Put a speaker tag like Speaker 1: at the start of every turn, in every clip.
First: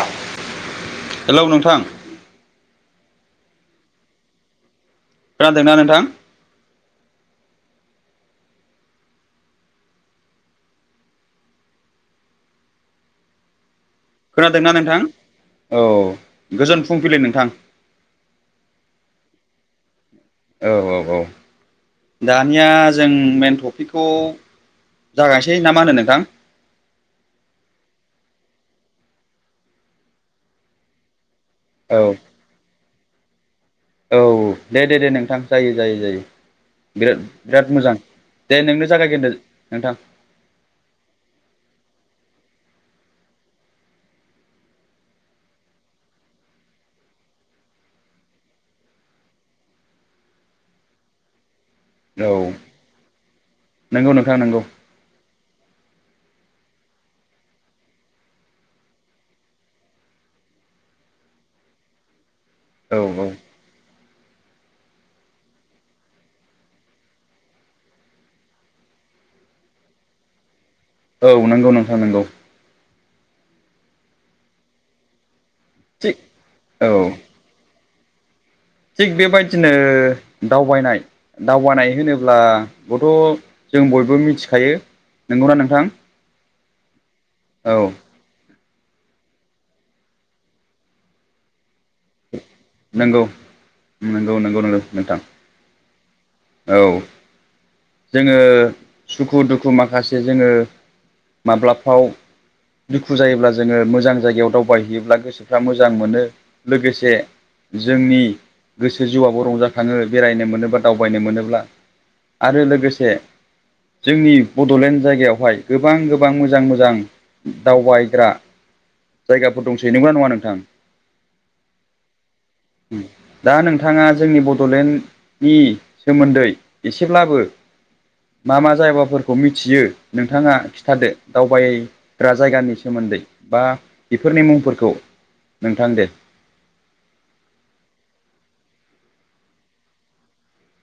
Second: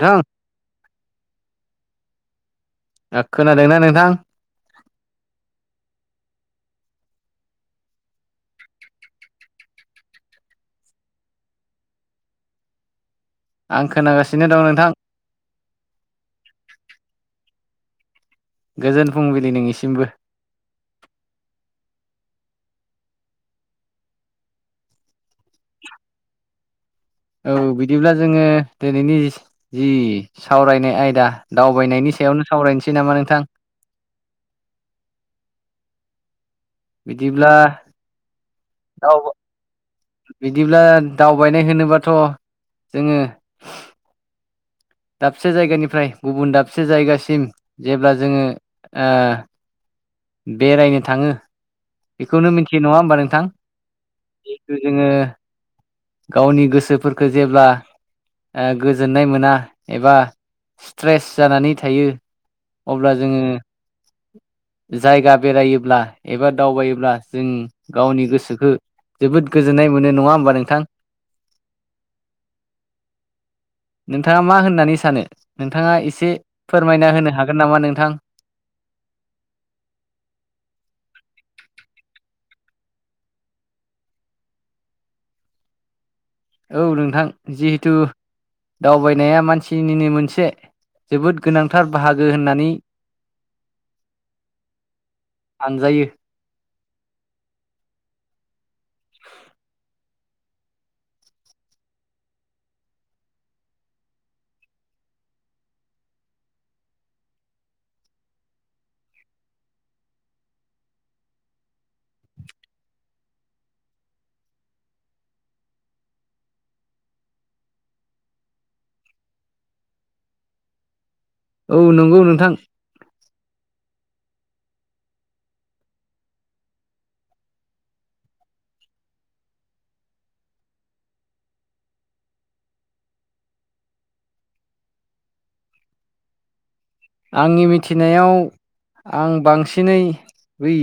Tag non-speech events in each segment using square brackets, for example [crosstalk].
Speaker 1: नोंथां।
Speaker 2: हेलौ नोंथां।
Speaker 1: खोनादोंना नोंथां?
Speaker 2: खोनादोंना नोंथां?
Speaker 1: आं खोनागासिनो।
Speaker 2: खोनादोंना नोंथां? औ गोजोन फुंबिलि नोंथां।
Speaker 1: गोजोन फुंबिलि नोंनिसिमबो।
Speaker 2: औ औ औ। दानिया जों मेन टपिकखौ जागायसै ना मा होनो नोंथां?
Speaker 1: औ बिदिब्ला जोङो दिनैनि जि सावरायनाय आयदा
Speaker 2: औ
Speaker 1: दावबायनायनि सायावनो सावरायनोसै नामा नोंथां?
Speaker 2: औ दे दे दे नोंथां जायो जायो जायो। बिराद
Speaker 1: बिदिब्ला
Speaker 2: बिराद मोजां दे नोंनो
Speaker 1: दाव
Speaker 2: जागायगोनदो नोंथां।
Speaker 1: बिदिब्ला दावबायनाय होनोबाथ' जोङो दाबसे जायगानिफ्राय गुबुन दाबसे जायगासिम जेब्ला जोङो ओ बेरायनो थाङो
Speaker 2: औ
Speaker 1: बेखौनो मिथियो नङा होमबा नोंथां?
Speaker 2: नंगौ नोंथां नंगौ
Speaker 1: जोङो गावनि गोसोफोरखौ जेब्ला गोजोननाय मोना एबा स्ट्रेस जानानै थायो
Speaker 2: औ
Speaker 1: अब्ला
Speaker 2: औ
Speaker 1: जोङो जायगा बेरायोब्ला एबा दावबायोब्ला जों गावनि गोसोखो जोबोद गोजोननाय मोनो नङा होमबा नोंथां?
Speaker 2: औ नंगौ नोंथां नंगौ।
Speaker 1: नोंथाङा मा होननानै सानो? नोंथाङा
Speaker 2: थिग
Speaker 1: एसे
Speaker 2: औ
Speaker 1: फोरमायना होनो हागोन नामा नोंथां?
Speaker 2: थिग बेबायदिनो दावबायनाय दावगानाय होनोब्लाबोथ' जों बयबो मिथिखायो। नंगौना नोंथां?
Speaker 1: औ नोंथां
Speaker 2: औ
Speaker 1: जिहेथु दावबायनाया मानसिनिनो मोनसे जोबोद गोनांथार बाहागो होननानै
Speaker 2: नंगौ। नंगौ नंगौ नोंगौ नोंथां
Speaker 1: सानजायो
Speaker 2: औ। जोङो सुखु दुखु माखासे जोङो माब्लाफ्राव दुखु जायोब्ला जोङो मोजां जायगायाव दावबायहैयोब्ला गोसोफ्रा मोजां मोनो। लोगोसे जोंनि गोसो जिउआबो रंजााखाङो। बेरायनो मोनोब्ला दावबायनो मोनोब्ला आरो लोगोसे जोंनि बड'लेण्ड जायगायावहाय गोबां गोबां मोजां मोजां दावबायग्रा जायगाफोर दंसै नंगौ ना नङा नोंथां?
Speaker 1: औ नंगौ नोंथां।
Speaker 2: दा नोंथाङा जोंनि बड'लेण्ड नि सोमोन्दै सेब्लाबो ‌ मा मा जायाबाफोरखौ मिथियो नोंथाङा खिथादो दावबाय ग्रा जायगानि सोमोन्दै बा बेफोरनि मुंफोरखौ नोंथां दे।
Speaker 1: आंनि मिथिनायाव आं बांसिनै बै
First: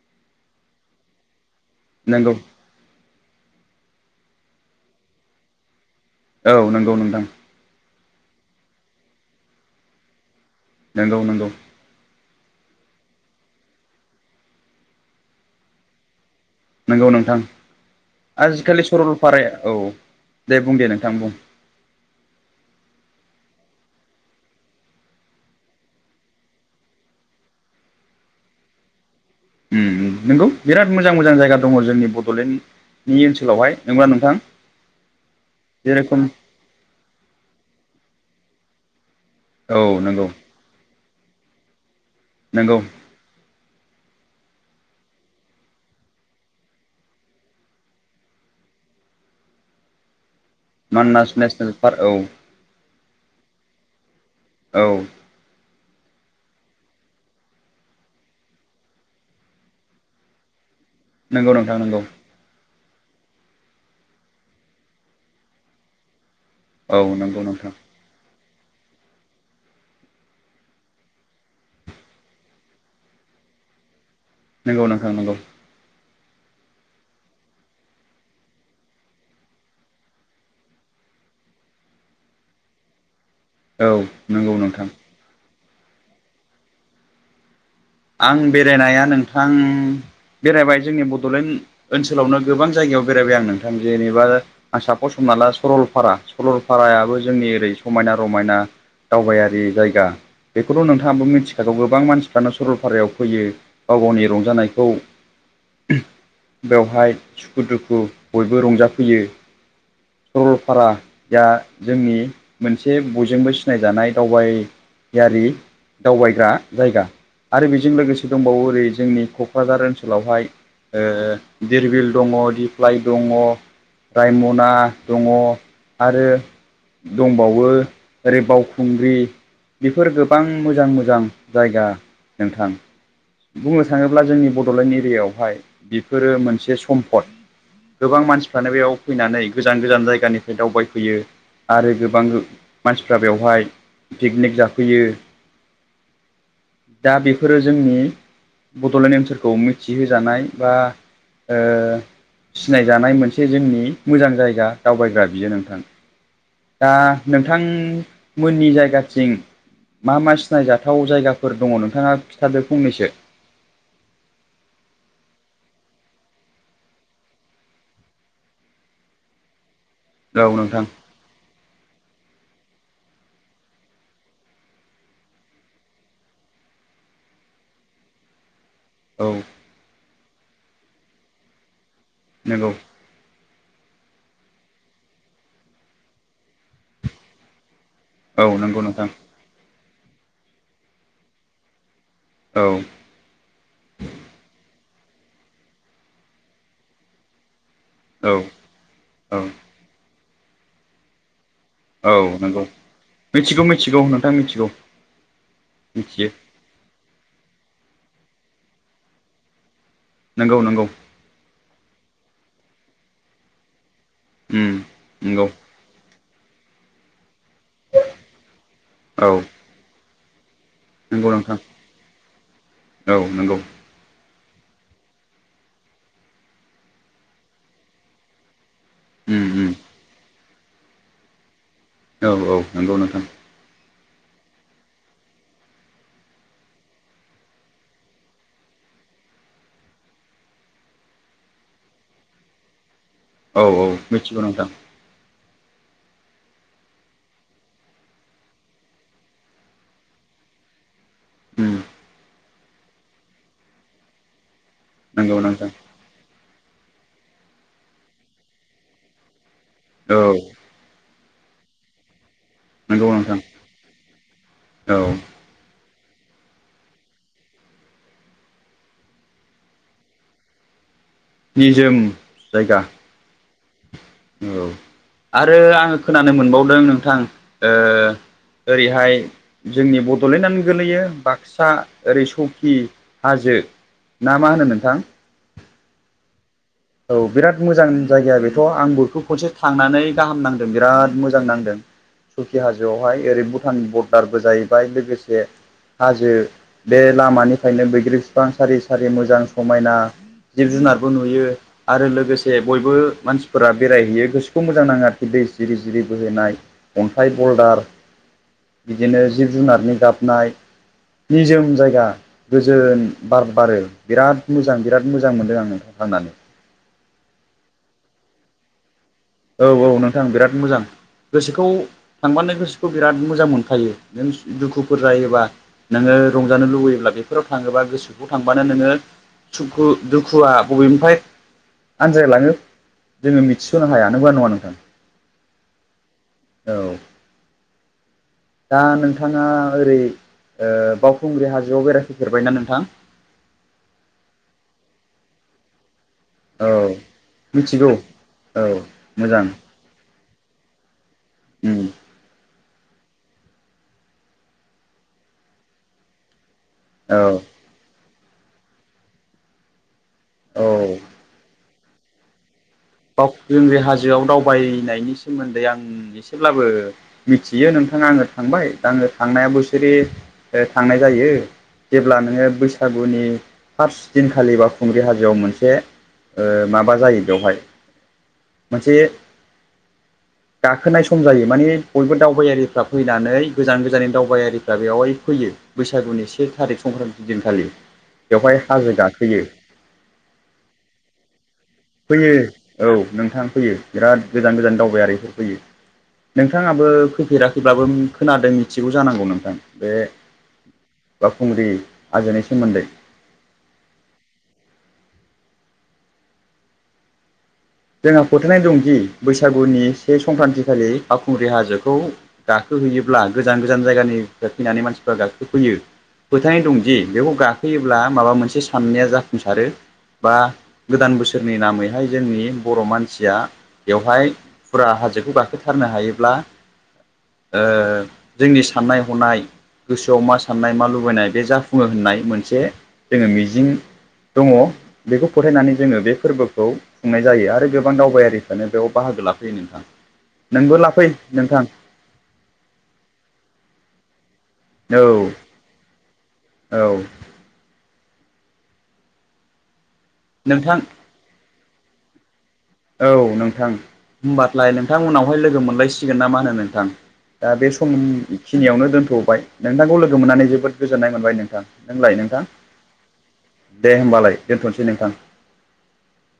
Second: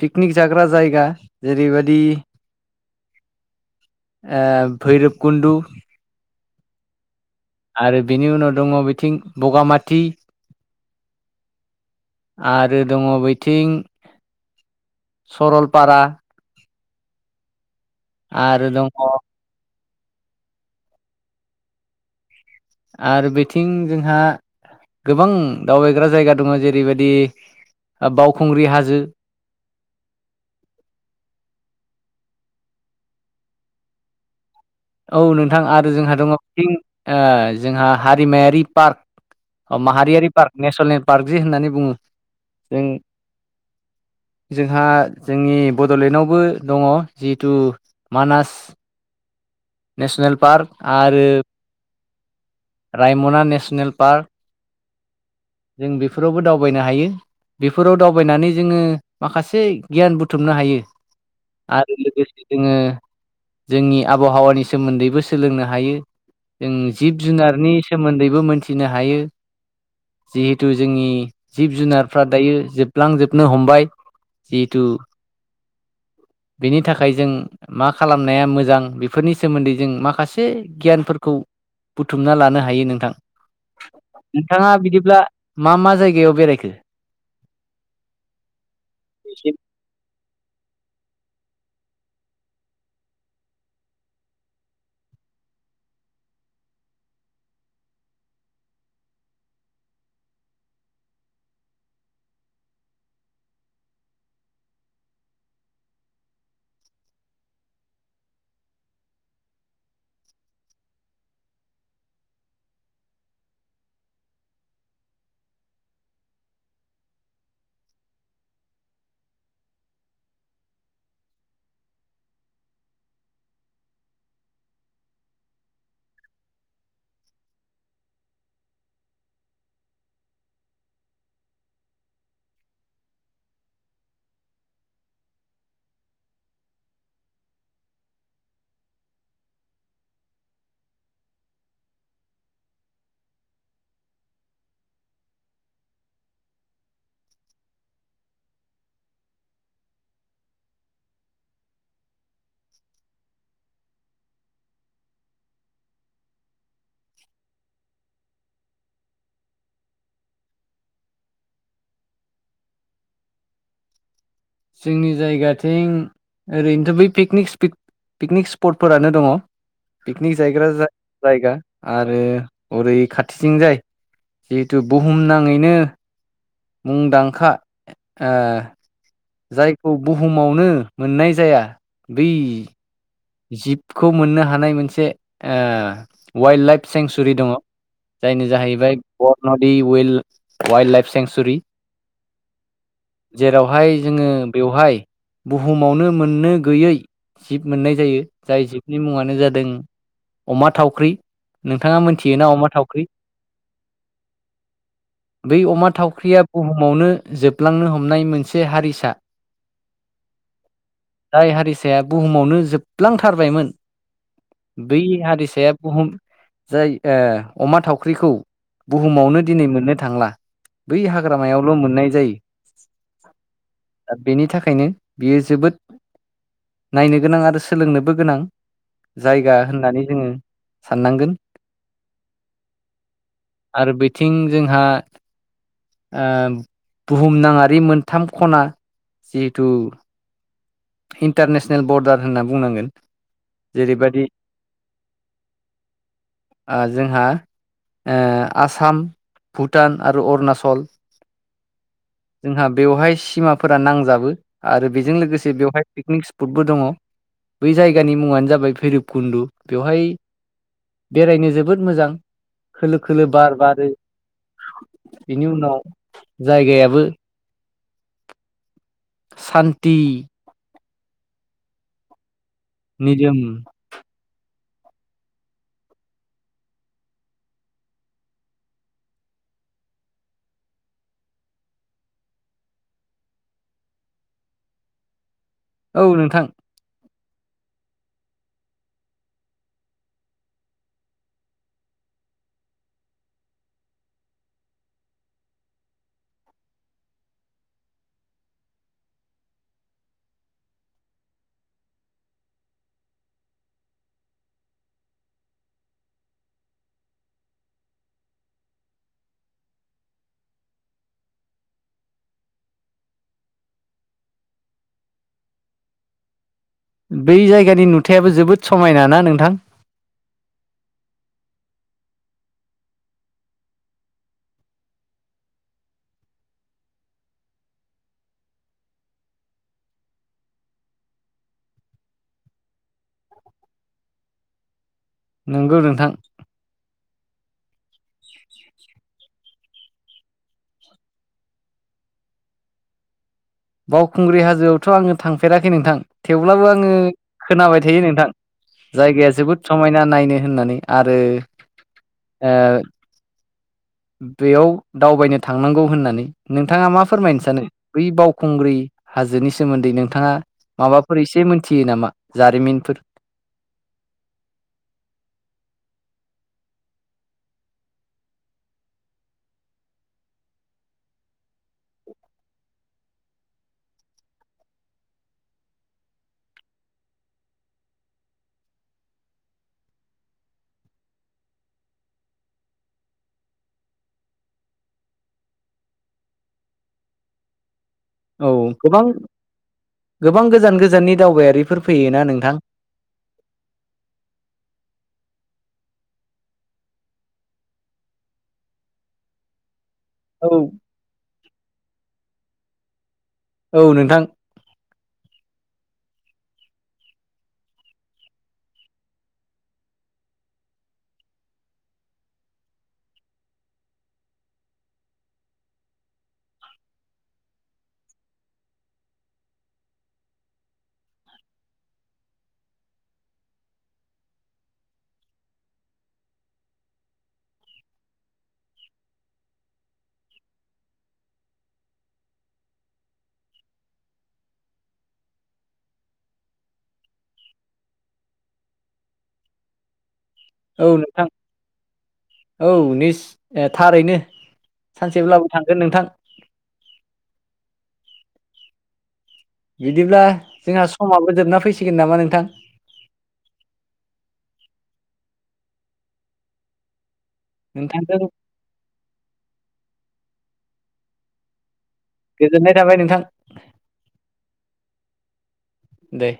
Speaker 1: पिकनिक जाग्रा जायगा जेरैबाय दि
Speaker 2: नंगौ
Speaker 1: ओ भैरोबकुन्दु
Speaker 2: औ, नोंगौ नोंथां।
Speaker 1: आरो बिनि उनाव दङ' बिथिं बगामाथि
Speaker 2: नोंगौ नोंगौ।
Speaker 1: आरो दङ' बैथिं सरलपारा
Speaker 2: नोंगौ नोंथां।
Speaker 1: आरो
Speaker 2: आजिखालि
Speaker 1: दङ
Speaker 2: सरलपाराया औ, दे बुं दे नोंथां बुं।
Speaker 1: आरो बेथिं जोंहा गोबां दावबायग्रा जायगा दङ' जेरैबादि ओ बावखुंग्रि हाजो
Speaker 2: उम नोंगौ बिराद मोजां मोजां जायगा दङ' जोंनि बड'लेण्ड नि ओनसोलावहाय नोंगौ ना नोंथां?
Speaker 1: औ नोंथां आरो जोंहा
Speaker 2: जेरोखोम
Speaker 1: दङ' थिं ओ जोंहा हारिमायारि पार्क।
Speaker 2: औ नंगौ
Speaker 1: माहारियारि पार्क नेस'नेल पार्क जि होन्नानै बुङो जों
Speaker 2: [unintelligible]
Speaker 1: जोंहा जोंनि बड'लेण्डआवबो दङ' जितु Manas national park
Speaker 2: Manas national park औ।
Speaker 1: राइमना नेसनेल पार्क
Speaker 2: औ।
Speaker 1: जों बेफोरावबो दावबायनो हायो बेफोराव दावबायनानै जोङो माखासे गियान बुथुमनो हायो,
Speaker 2: नंगौ नोंथां नंगौ
Speaker 1: आरो लोगोसे जोङो जोंनि आबहावानि सोमोन्दैबो सोलोंनो हायो जों
Speaker 2: औ
Speaker 1: जिब
Speaker 2: नंगौ नोंथां
Speaker 1: जुनारनि सोमोन्दैबो मोनथिनो हायो जिहेथु जोंनि जिब जुनारफ्रा दायो जोबलांजोबनो हमबाय जिथु
Speaker 2: नंगौ नोंथां नंगौ
Speaker 1: बेनि थाखाय जों मा खालामनाया मोजां बेफोरनि सोमोन्दै जों माखासे गियानफोरखौ बुथुमना लानो हायो नोंथां।
Speaker 2: औ नंगौ
Speaker 1: नोंथाङा
Speaker 2: नोंथां
Speaker 1: बिदिब्ला मा मा जायगायाव बेरायखो
Speaker 2: आं बेरायनाया नोंथां बेरायबाय जोंनि बड'लेण्ड ओनसोलावनो गोबां जायगायाव बेरायबाय आं नोंथां जेनेबा आ साफस हमना ला सरलपारा, सलरपाराआबो जोंनि ओरै समायना रमायना दावबायारि जायगा, बेखौथ' नोंथाङाबो मिथिखागौ गोबां मानसिफ्रानो सरलपाराआव फैयो, गाव गावनि रंजानायखौ बेवहाय सुखु दुखु बयबो रंजाफैयो सरलपारा या जोंनि मोनसे बयजोंबो सिनायजानाय दावबाय ‌ यारि दावबायग्रा जायगा आरो बेजों लोगोसे दंबावो ओरै जोंनि क'क्राझार ओनसोलावहाय ओ दिरबिल दङ' दिप्लाइ दङ' राइमना दङ' आरो दंबावो ओरै बावखुंग्रि बिफोर गोबां मोजां मोजां जायगा नोंथां। बुंनो थाङोब्ला जोंनि बड'लेण्ड एरियाआवहाय बिफोरो मोनसे सम्पद। गोबां मानसिफ्रानो बेयाव फैनानै गो जान गोजान जायगानिफ्राय दावबायफैयो आरो गोबां मानसिफ्रा बेवहाय पिकनिक जाफैयो, दा बेफोरो जोंनि बड'लेण्ड ओनसोलखौ मिथिहोजानाय बा ओ सिनायजानाय मोनसे जोंनि मोजां जायगा दावबायग्रा बियो नोंथां। दा नोंथांमोननि जायगाथिं मा मा सिनायजाथाव जायगाफोर दङ नोंथाङा खिन्थादो फंनैसो
Speaker 1: जोंनि जायगाथिं ओरैनोथ' बै पिकनिक पिकनिक स्पटफोरानो दङ। पिकनिक
Speaker 2: औ
Speaker 1: जायग्रा
Speaker 2: नोंथां
Speaker 1: जाय जायगा आरो ओरै खाथिथिंजाय जिहेथु बुहुम नाङैनो मुंदांखा ओ
Speaker 2: औ
Speaker 1: जायखौ बुहुमावनो मोननाय जाया बै
Speaker 2: नंगौ
Speaker 1: जिबखौ मोननो हानाय मोनसे ओ वाइल्ड लाइफ सेंसुरि दङ
Speaker 2: औ
Speaker 1: जायनो
Speaker 2: नंगौ
Speaker 1: जाहैबाय
Speaker 2: नोंथां
Speaker 1: बर नदि व वाइल्ड लाइफ सेंसुरि
Speaker 2: औ
Speaker 1: जेरावहाय जोङो बेवहाय बुहुमावनो मोननो गैयै जिब मोननाय जायो
Speaker 2: औ
Speaker 1: जाय जिबनि मुङानो
Speaker 2: औ
Speaker 1: जादों अमा थावख्रि। नोंथाङा
Speaker 2: औ
Speaker 1: मोनथियोना
Speaker 2: नंगौ
Speaker 1: अमा थावख्रि
Speaker 2: मिथिगौ मिथिगौ नोंथां मिथिगौ।
Speaker 1: बै अमा
Speaker 2: मिथियो
Speaker 1: थावख्रिया बुहुमावनो जोबलांनो हमनाय मोनसे हारिसा
Speaker 2: नोंगौ नोंगौ।
Speaker 1: जाय हारिसाया बुहुमावनो जोबलांथारबायमोन
Speaker 2: उम
Speaker 1: बै
Speaker 2: नंगौ
Speaker 1: हारिसाया बुहुम जाय ओ अमा थावख्रिखौ
Speaker 2: औ
Speaker 1: बुहुमावनो दिनै मोननो थांला बै
Speaker 2: नंगौ नोंथां
Speaker 1: हाग्रामायावल' मोननाय जायो।
Speaker 2: औ नंगौ
Speaker 1: दा बेनि थाखायनो बियो जोबोद नायनो गोनां आरो सोलोंनोबो गोनां।
Speaker 2: उम
Speaker 1: जायगा
Speaker 2: उम
Speaker 1: होननानै जोङो साननांगोन।
Speaker 2: औ औ नंगौ नोंथां।
Speaker 1: आरो बिथिं जोंहा बुहुमनाङारि मोनथाम खना जिहेथु इन्टारनेसनेल बरडार होनना बुंनांगोन
Speaker 2: औ औ
Speaker 1: जेरैबायदि
Speaker 2: मिथिगौ [inaudible]
Speaker 1: ओ जोंहा ओ आसाम भुटान आरो अरुणाचल
Speaker 2: उम
Speaker 1: जोंहा बेवहाय सिमाफोरा नांजाबो। आरो बेजों
Speaker 2: नंगौ
Speaker 1: लोगोसे
Speaker 2: नोंथां
Speaker 1: बेवहाय पिकनिक स्पटबो दङ बै जायगानि मुङानो जाबाय भैरबकुन्दु। बेवहाय
Speaker 2: औ
Speaker 1: बेरायनो जोबोद मोजां। खोलो
Speaker 2: नंगौ
Speaker 1: खोलो
Speaker 2: नोंथां
Speaker 1: बार बारो।
Speaker 2: औ
Speaker 1: बिनि उनाव जायगायाबो सान्थि
Speaker 2: निजोम जायगा।
Speaker 1: निजोम।
Speaker 2: औ आरो आङो खोनानो मोनबावदों नोंथां ओ ओरैहाय जोंनि बड'लेण्डआनो गोलैयो बाक्सा ओरै सौकि हाजो ना मा होनो नोंथां?
Speaker 1: औ नोंथां।
Speaker 2: औ बिराद मोजां जायगाया बेथ' आं बयखौ खनसे थांनानै गाहाम नांदों बिराद मोजां नांदों। सुकि हाजोआवहाय ओरै भुटान बरदारबो जाहैबाय लोगोसे हाजो बे लामानिफ्रायनो बैग्रि बिफां सारि सारि मोजां समायना। जिब जुनारबो नुयो। आरो लोगोसे बयबो मानसिफोरा बेरायहैयो गोसोखौ मोजां नाङो आरोखि दै जिरि जिरि बोहैनाय। अन्थाइ बलदार बिदिनो जिब जुनारनि गाबनाय निजोम जायगा गोजोन बार बारो बिराद मोजां बिराद मोजां मोनदों आं नोंथां थांनानै
Speaker 1: बै जायगानि नुथायाबो जोबोद समायना ना नोंथां
Speaker 2: औ औ नोंथां बिराद मोजां गोसोखौ थांबानो गोसोखौ बिराद मोजां मोनखायो नों दुखुफोर जायोबा नोङो रंजानो लुबैयोब्ला बेफोराव थाङोबा गोसोखौ थांबानो नोङो सुखु दुखुआ बबेनिफ्राय आनज्रायलाङो जोङो मिथिस'नो हाया नंगौना नङा नोंथां
Speaker 1: नंगौ नोंथां
Speaker 2: औ दा नोंथाङा ओरै ओ बावखुंग्रि हाजोआव बेरायफैफेरबायना नोंथां
Speaker 1: बावखुंग्रि हाजोआवथ' आङो थांफेराखै नोंथां थेवब्लाबो
Speaker 2: औ
Speaker 1: आङो खोनाबाय
Speaker 2: मिथिगौ
Speaker 1: थायो नोंथां
Speaker 2: औ
Speaker 1: जायगाया
Speaker 2: मोजां
Speaker 1: जोबोद समायना नायनो होननानै आरो
Speaker 2: उम
Speaker 1: ओ बेयाव दावबायनो थांनांगौ होननानै नोंथाङा मा
Speaker 2: औ
Speaker 1: फोरमायनो सानो बै बावखुंग्रि हाजोनि सोमोन्दै नोंथाङा
Speaker 2: औ
Speaker 1: माबाफोर एसे मोनथियो नामा जारिमिनफोर
Speaker 2: बावखुंग्रि हाजोआव दावबायनायनि सोमोन्दै आं एसेब्लाबो मिथियो नोंथाङा आङो थांबाय दा आङो थांनाया बोसोरे थांनाय जायो जेब्ला नोङो बैसागुनि फार्स्ट दिनखालि बावखुंग्रि हाजोआव मोनसे ओ माबा जायो बेवहाय मोनसे गाखोनाय सम जायो माने बयबो दावबायारिफ्रा फैनानै गोजान गोजाननि दावबायारिफ्रा बेवहाय फैयो बैसागुनि से थारिख संक्रान्ति दिन खालि
Speaker 1: औ गोबां गोबां गोजान गोजाननि दावबायारि
Speaker 2: फैयो औ नोंथां फैयो बिराद गोजान गोजान दावबायारिफोर फैयो नोंथाङाबो फैफेराखैब्लाबो खोनादों मिथिगौ जानांगौ नोंथां बे
Speaker 1: औ
Speaker 2: बावखुंग्रि आजोनि सोमोन्दै
Speaker 1: औ नोंथां
Speaker 2: जोंहा फोथायनाय दंदि बैसागुनि से संक्रान्तिखालि फावखुंग्रि हाजोखौ गाखोहैयोब्ला गोजान गोजान जायगानिफ्राय फैनानै मानसिफ्रा गाखोफैयो फोथायनाय दंदि बेखौ गाखोयोब्ला माबा मोनसे साननाया जाफुंसारो बा गोदान बोसोरनि नामैहाय जोंनि बर' मानसिया बेवहाय फुरा हाजोखौ गाखोथारनो हायोब्ला ओ जोंनि साननाय हनाय गोसोआव मा साननाय मा लुबैनाय बे जाफुङो होननाय मोनसे जोङो मिजिं दङ बेखौ फोथायनानै जोङो बे फोरबोखौ खुंनाय जायो आरो आरो गोबां दावबायारिफ्रानो बेयाव बाहागो लाफैयो नोंथां नोंबो लाफै नोंथां
Speaker 1: औ निस थारैनो
Speaker 2: औ
Speaker 1: सानसेब्लाबो थांगोन नोंथां
Speaker 2: औ
Speaker 1: बिदिब्ला
Speaker 2: नोंथां
Speaker 1: जोंहा समाबो जोबना फैसिगोन नामा नोंथां
Speaker 2: औ नोंथां होमबालाय नोंथां उनावहाय लोगो मोनलायसिगोन ना मा होनो नोंथां ओ बे
Speaker 1: नोंथांजों
Speaker 2: समखिनियावनो दोनथ'बाय नोंथांखौ लोगो मोननानै जोबोद गोजोननाय मोनबाय नोंथां नोंलाय नोंथां
Speaker 1: गोजोननाय थाबाय नोंथां
Speaker 2: दे होमबालाय दोनथ'नोसै नोंथां
Speaker 1: दे